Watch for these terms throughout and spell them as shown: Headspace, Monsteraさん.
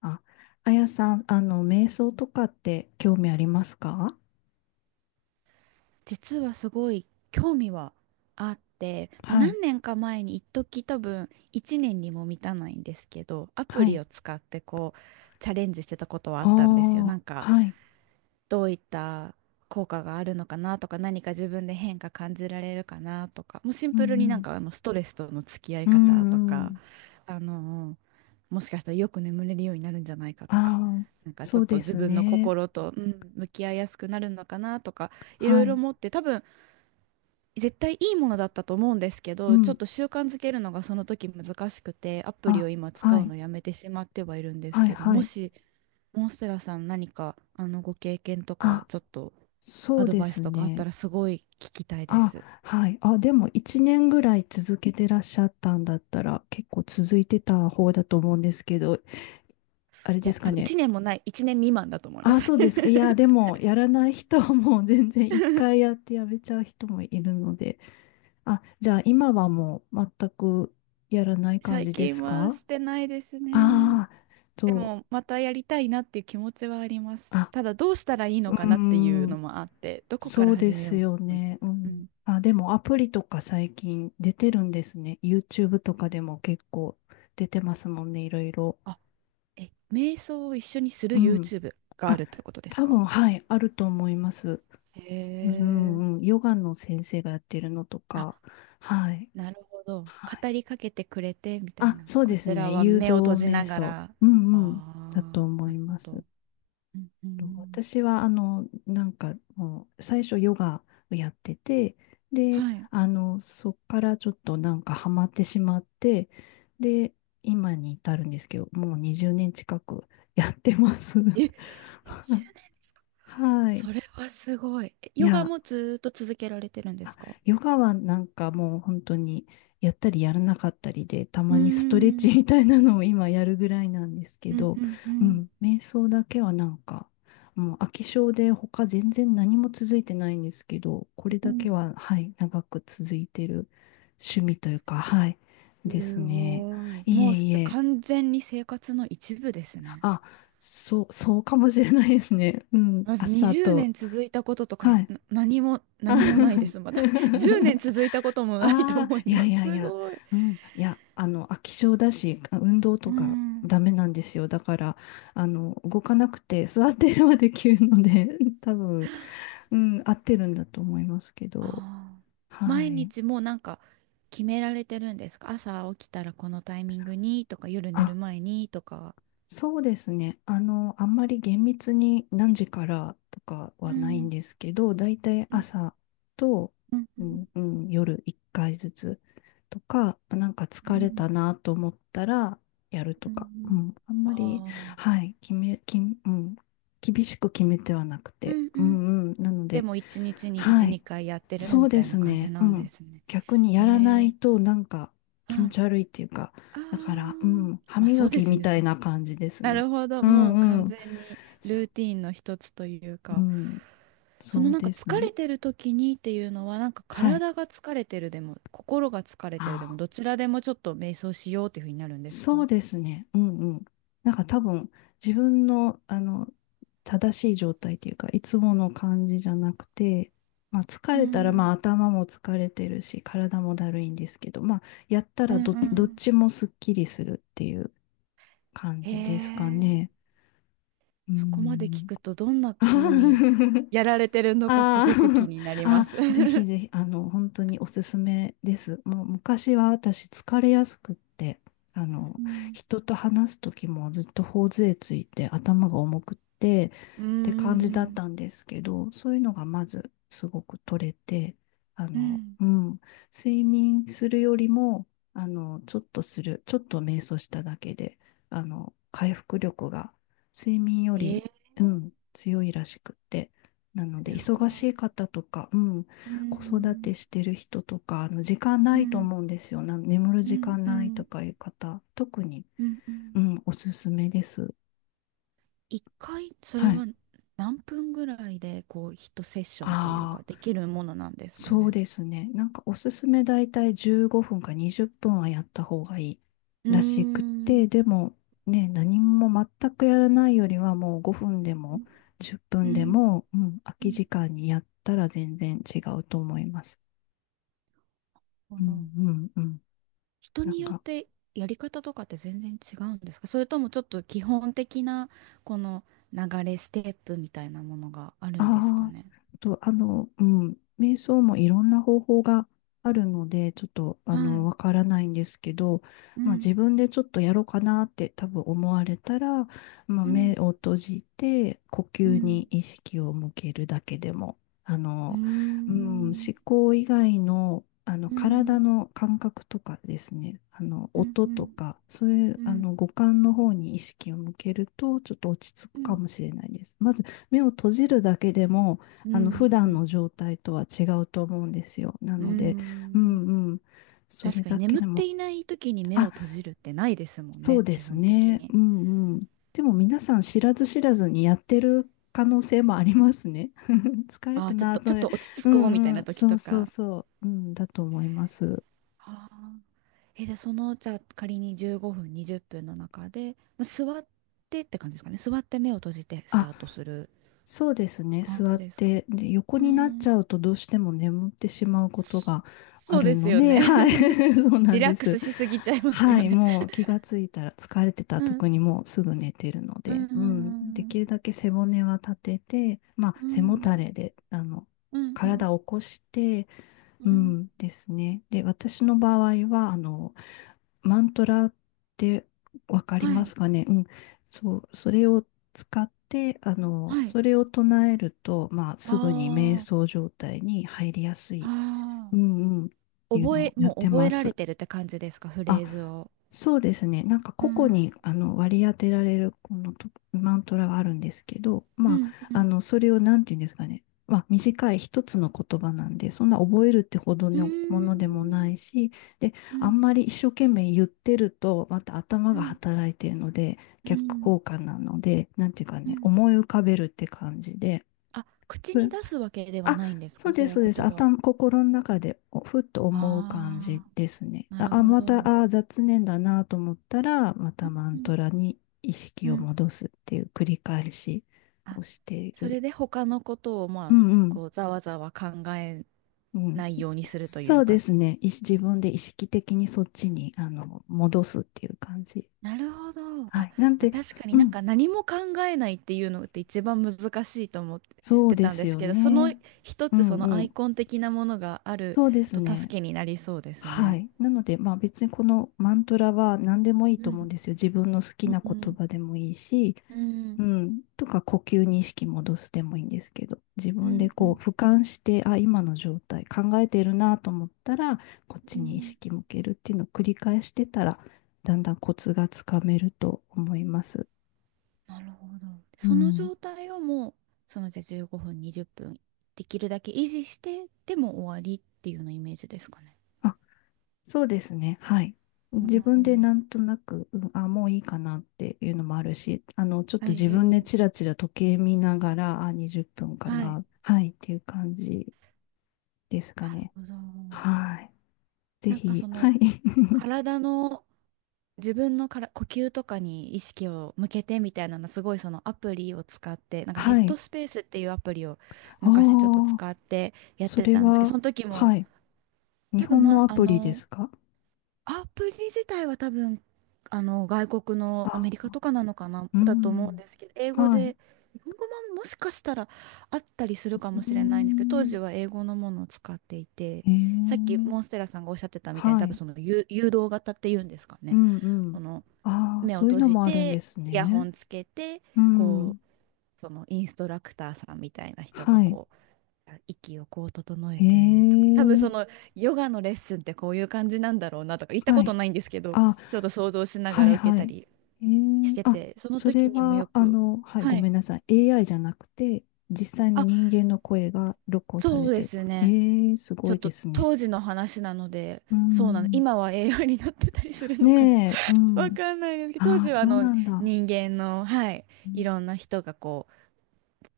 あ、あやさん、瞑想とかって興味ありますか？実はすごい興味はあって、はい、何年か前に一時多分1年にも満たないんですけどアプはリい。を使ってこうチャレンジしてたことはああったんですよ。なあ、んかはい。どういった効果があるのかなとか、何か自分で変化感じられるかなとか、もうシンうプルにんストレスとの付き合いうん。方とうんうか、ん。あのもしかしたらよく眠れるようになるんじゃないかとか。ああ、なんかちそょっうとで自す分のね。心と、向き合いやすくなるのかなとか、いろはいろい。思って、多分絶対いいものだったと思うんですけうど、ちょっん。と習慣づけるのがその時難しくて、アプリをあ、今使はうい。のやめてしまってはいるんですはい、けど、はもい。し、モンステラさん何か、ご経験とか、あ、ちょっとそアうドでバイスすとかあったね。らすごい聞きたいであ、す。はい。あ、でも一年ぐらい続けてらっしゃったんだったら、結構続いてた方だと思うんですけど、あれいでや、す多か分ね。1年もない、1年未満だと思いまあ、す。そうですか。いや、でも、やらない人はもう全然一回 やってやめちゃう人もいるので。あ、じゃあ今はもう全くやらない感最じで近すはか？してないですね。ああー、でそも、またやりたいなっていう気持ちはありまう。す。あ、ただ、どうしたらいいのうかーなっていうのん、もあって、どこかそらうで始めすよようも。ね。ううん。んあ、でもアプリとか最近出てるんですね。YouTube とかでも結構出てますもんね、いろいろ。あえ、瞑想を一緒にする うん。YouTube がああ、るってことです多か？分、はい、あると思います。へうん、うん、え。ヨガの先生がやってるのとか、あ、はい、なるほど。はい。語りかけてくれてみたいあ、な。そうこですちらね、は誘導目を閉じ瞑なが想、ら。うあんうん、だとあ、思ないるほます。ど。うんうん。私は、なんか、もう、最初ヨガをやってて、で、はい。そっからちょっとなんかハマってしまって、で、今に至るんですけど、もう20年近くやってます。え、20年ですか？はい。それはすごい。えいヨガや、もずーっと続けられてるんであすか？ヨガはなんかもう本当にやったりやらなかったりで、たうーまにストレッチん。みたいなのを今やるぐらいなんですけうんど、うんううん。ん、瞑想だけはなんか、もう飽き性で他全然何も続いてないんですけど、これうだけん、は、はい、長く続いてる趣味というか、はい、ですすね。ごい。いもうえいすえ、完全に生活の一部ですね。あ、そう、そうかもしれないですね。うん、まず朝20と、年続いたこととか、はい。何も、あ 何もないではす、まい。だ。10年続いたこともないとああ、思いいやまいす。やいすや、ごい。うん、いや、飽き性だし、あ運動うとかん。ダあメなんですよ。だから、動かなくて座ってればできるので、多分、うん、合ってるんだと思いますけど、あ。は毎い。日もうなんか決められてるんですか？朝起きたらこのタイミングにとか、夜寝あ、る前にとか。そうですね。あんまり厳密に何時からとかうはないんんですけど、だいたいうん朝と、うんううんんうん、夜1回ずつとか、なんかう疲れんたなと思ったらやるとうか、うんん、あんまあり、あ。はい、決め、き、うん、厳しく決めてはなくうて、んううん。んうん、なのでで、も一日に一、はい、二回やってるそみうたでいすな感じね。うなんでん。すね。逆にやらないえとなんかう気ん。持あち悪いっていうか、だから、うあ。ん、歯まあそ磨うできすよみね。たいな感じですなね。るほど。うもうん完うん。全にそ、ルーティンの一つといううか、ん、その、そうなんかです疲れね。てる時にっていうのは、なんかはい。体が疲れてるでも、心が疲れてるであも、あ、どちらでもちょっと瞑想しようっていうふうになるんですそうか？ですね。うんうん。なんか多分自分の、正しい状態っていうか、いつもの感じじゃなくて、まあ疲うれたら、まあん。頭も疲れてるし、体もだるいんですけど、まあやったうらんうどっちん。もすっきりするっていう。感へじですかえ、ね。うーそこまで聞ん。くとどんな風に やられてるのかすあごく気ー にな りまあ、す。ぜひぜひ、本当におすすめです。もう昔は私疲れやすくって、あの、うん人と話す時もずっと頬杖ついて頭が重くってっうーて感じだっん。たんですけど、そういうのがまずすごく取れて、うん。うん、睡眠するよりも、ちょっと瞑想しただけで、回復力が睡眠よへえり、ー。すうごん、強いらしくって。なので、忙しいい。方とか、うん、う子育てん。してる人とか、あの時間うないとん。思うんですよ。な眠るう時ん。間うないとん。かいう方、特に、うんうん。うん、おすすめです。一回、それはい。は何分ぐらいで、こう、一セッションというあか、あ、できるものなんですかそうね。ですね。なんかおすすめだいたい15分か20分はやった方がいいうーらしくて、ん。でもね、何も全くやらないよりはもう5分でうもん。10う分でんも、うん、空うきん、時間にやったら全然違うと思います。なうるほど。んうんうん。人なにんよっかてやり方とかって全然違うんですか？それともちょっと基本的なこの流れ、ステップみたいなものがあるんですかあね？あ、と、うん、瞑想もいろんな方法があるので、ちょっと、はい。わからないんですけど、うまあ、ん。自分でちょっとやろうかなって多分思われたら、まあ、う目ん。を閉じて、呼う吸にん。意識を向けるだけでも、あうーの、うん、思ん。考以外の、う体ん。の感覚とかですね、うん。音うとん。か、そういう、うん。五感の方に意識を向けると、ちょっと落ち着うくかん。もしれないです。まず目を閉じるだけでも、う普段ん。の状態とは違うと思うんですよ。なうので、うん。んうん。そ確れかにだけ眠っでても、いない時に目をあ、閉じるってないですもんそうね、で基す本的ね。に。うんうん。でも皆さん知らず知らずにやってる可能性もありますね。疲れあたあ、ちょっなと、ぁとちょっね。と落ち着うこうみたいんうなん。時そとうそうか。そう。うん、だと思います。はあ、え、じゃあその、じゃあ仮に15分、20分の中で、座ってって感じですかね。座って目を閉じてスあ、タートするそうですね。感座じっですか。て、で、横うになっちん。ゃうとどうしても眠ってしまうことがあそうるですのよね。で、はい。そうなリんラッでクスす。しすぎちゃいますはよい。ね。もう気がついたら疲れてたらうん。特にもうすぐ寝てるのうで、うん。でん。きるだけ背骨は立てて、まあ、う背もん。たれで、うん。うん。体を起こして、ううん。んですね。で、私の場合は、マントラってわかりはまい。すかね。うん。そう、それを使って、はい。それを唱えると、まあ、すぐに瞑あ想状態に入りやすい。あ。あうんうん。っあ。ていうのをやっもうて覚えまられす。てるって感じですか、フあ、レーズを。そうですね。なんかう個々んにあの割り当てられるこのとマントラがあるんですけど、うまんうあ、あんのそれをなんていうんですかね、まあ、短い一つの言葉なんで、そんな覚えるってほどうーのものでもなんいし、で、うあんんまり一生懸命言ってると、また頭うがん働いてるので、う逆ん効果なので、なんていうかうね、ん思い浮かべるって感じで、あ、口に出すわけではあ、ないんですか、それはそうです。言葉を。頭、心の中でおふっと思う感あじですね。あ、なあ、るあほまど。た、あ、雑念だなと思ったら、まうたんマうンんトラに意う識をん戻すっていう繰り返しをあ、していそる。れで他のことを、うんうん。ざわざわ考えうん、ないようにするといそううでか、すね。い自分で意識的にそっちにあの戻すっていう感じ。なるほど。はあ、い。なんまあ、て、確かにうん。何も考えないっていうのって一番難しいと思っそうてでたんすですよけど、そのね。一うつそんのうアん。イコン的なものがあるそうですとね。助けになりそうですはね。い。なので、まあ別にこのマントラは何でもいいうと思うんでん、すよ。自分の好きなう言ん葉でもいいし、うんううんん、とか呼吸に意識戻すでもいいんですけど、自う分でんうこうん俯瞰して、あ、今の状態考えてるなと思ったら、こっちに意識向けるっていうのを繰り返してたら、だんだんコツがつかめると思います。なるほど。うそのん。状態をもう、そのじゃあ15分、20分できるだけ維持してでも終わりっていうようなイメージですかね。あ、そうですね。はい。う自分でんなんとなく、うん、あ、もういいかなっていうのもあるし、ちょっはとい自は分でチいラチラ時計見ながら、あ、20分かはいはい。な、はい、っていう感じですかなるね。ほど。はい。ぜなんかひ、そはのい。体の自分のから呼吸とかに意識を向けてみたいなの、すごい、そのアプリを使って、なんかヘッはドい。スペースっていうアプリを昔ちょっとああ、使ってやっそてれたんですけど、そは、の時もはい。日多分、本のまアあプリでのすか？アプリ自体は多分外国の、アメリカあ、とかなのかなうだと思うんん。ですけど、英語はい。で、日本語ももしかしたらあったりするかもうしれないんですけど、当時ん。は英語のものを使っていて、へさっきモンスえ。テラさんがおっしゃってたみたいに、は多分い。その誘導型っていうんですかうね、んうん。このああ、目をそういう閉のじもあるんて、ですイヤホね。ンつけて、うこん。そのインストラクターさんみたいな人がはい。息をこう整えへえ、てとか、多分そのヨガのレッスンってこういう感じなんだろうなとか、行ったはことい。ないんですけど、あ、ちょっと想像しながはらい受けはたい。りへしえ、てあ、て、そのそれ時にもよは、く、はい、ごはい。めんなさい。AI じゃなくて、実際のあ、人間の声が録音さそれうでてる。すね。ええ、すちごょっいでとすね。当時の話なので、うそうなの。ん。今は栄養になってたりするのかな。 ねえ、う わん。かんないですけど、当ああ、時はそうなんだ。なる人間の、はい、いろんな人がこう、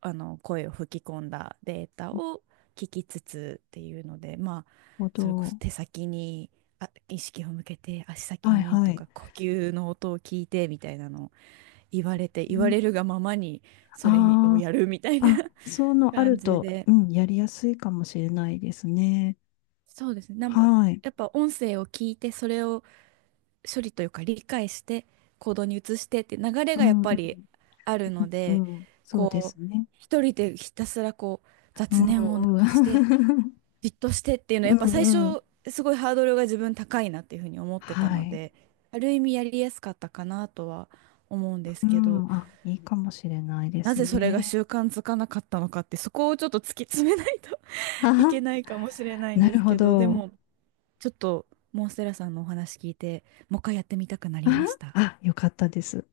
あの声を吹き込んだデータを聞きつつっていうので、まあほそれこそど。手先に意識を向けて足先はいにはとい。か、呼吸の音を聞いてみたいなのを 言われて、言われるがままにそれにをあやるみたいあー、あ、な そうのあ感るじと、で、うん、やりやすいかもしれないですね。そうですね、なんかはい。やっぱ音声を聞いてそれを処理というか理解して行動に移してって流れうがやっん、うぱりん、あるので、うんそうでこすうね。一人でひたすらこうう雑念をなんうくしてん。じっとしてっていうのはうやっぱん最うん。初すごいハードルが自分高いなっていうふうに思ってたはのい。で、ある意味やりやすかったかなとは思うんでうすけど、ん。あ、いいかもしれないでなすぜそれがね。習慣づかなかったのかって、そこをちょっと突き詰めないと は いは。けないかもしれないんなでるすほけど、でど。もちょっとモンステラさんのお話聞いて、もう一回やってみたくなありましは、た。あよかったです。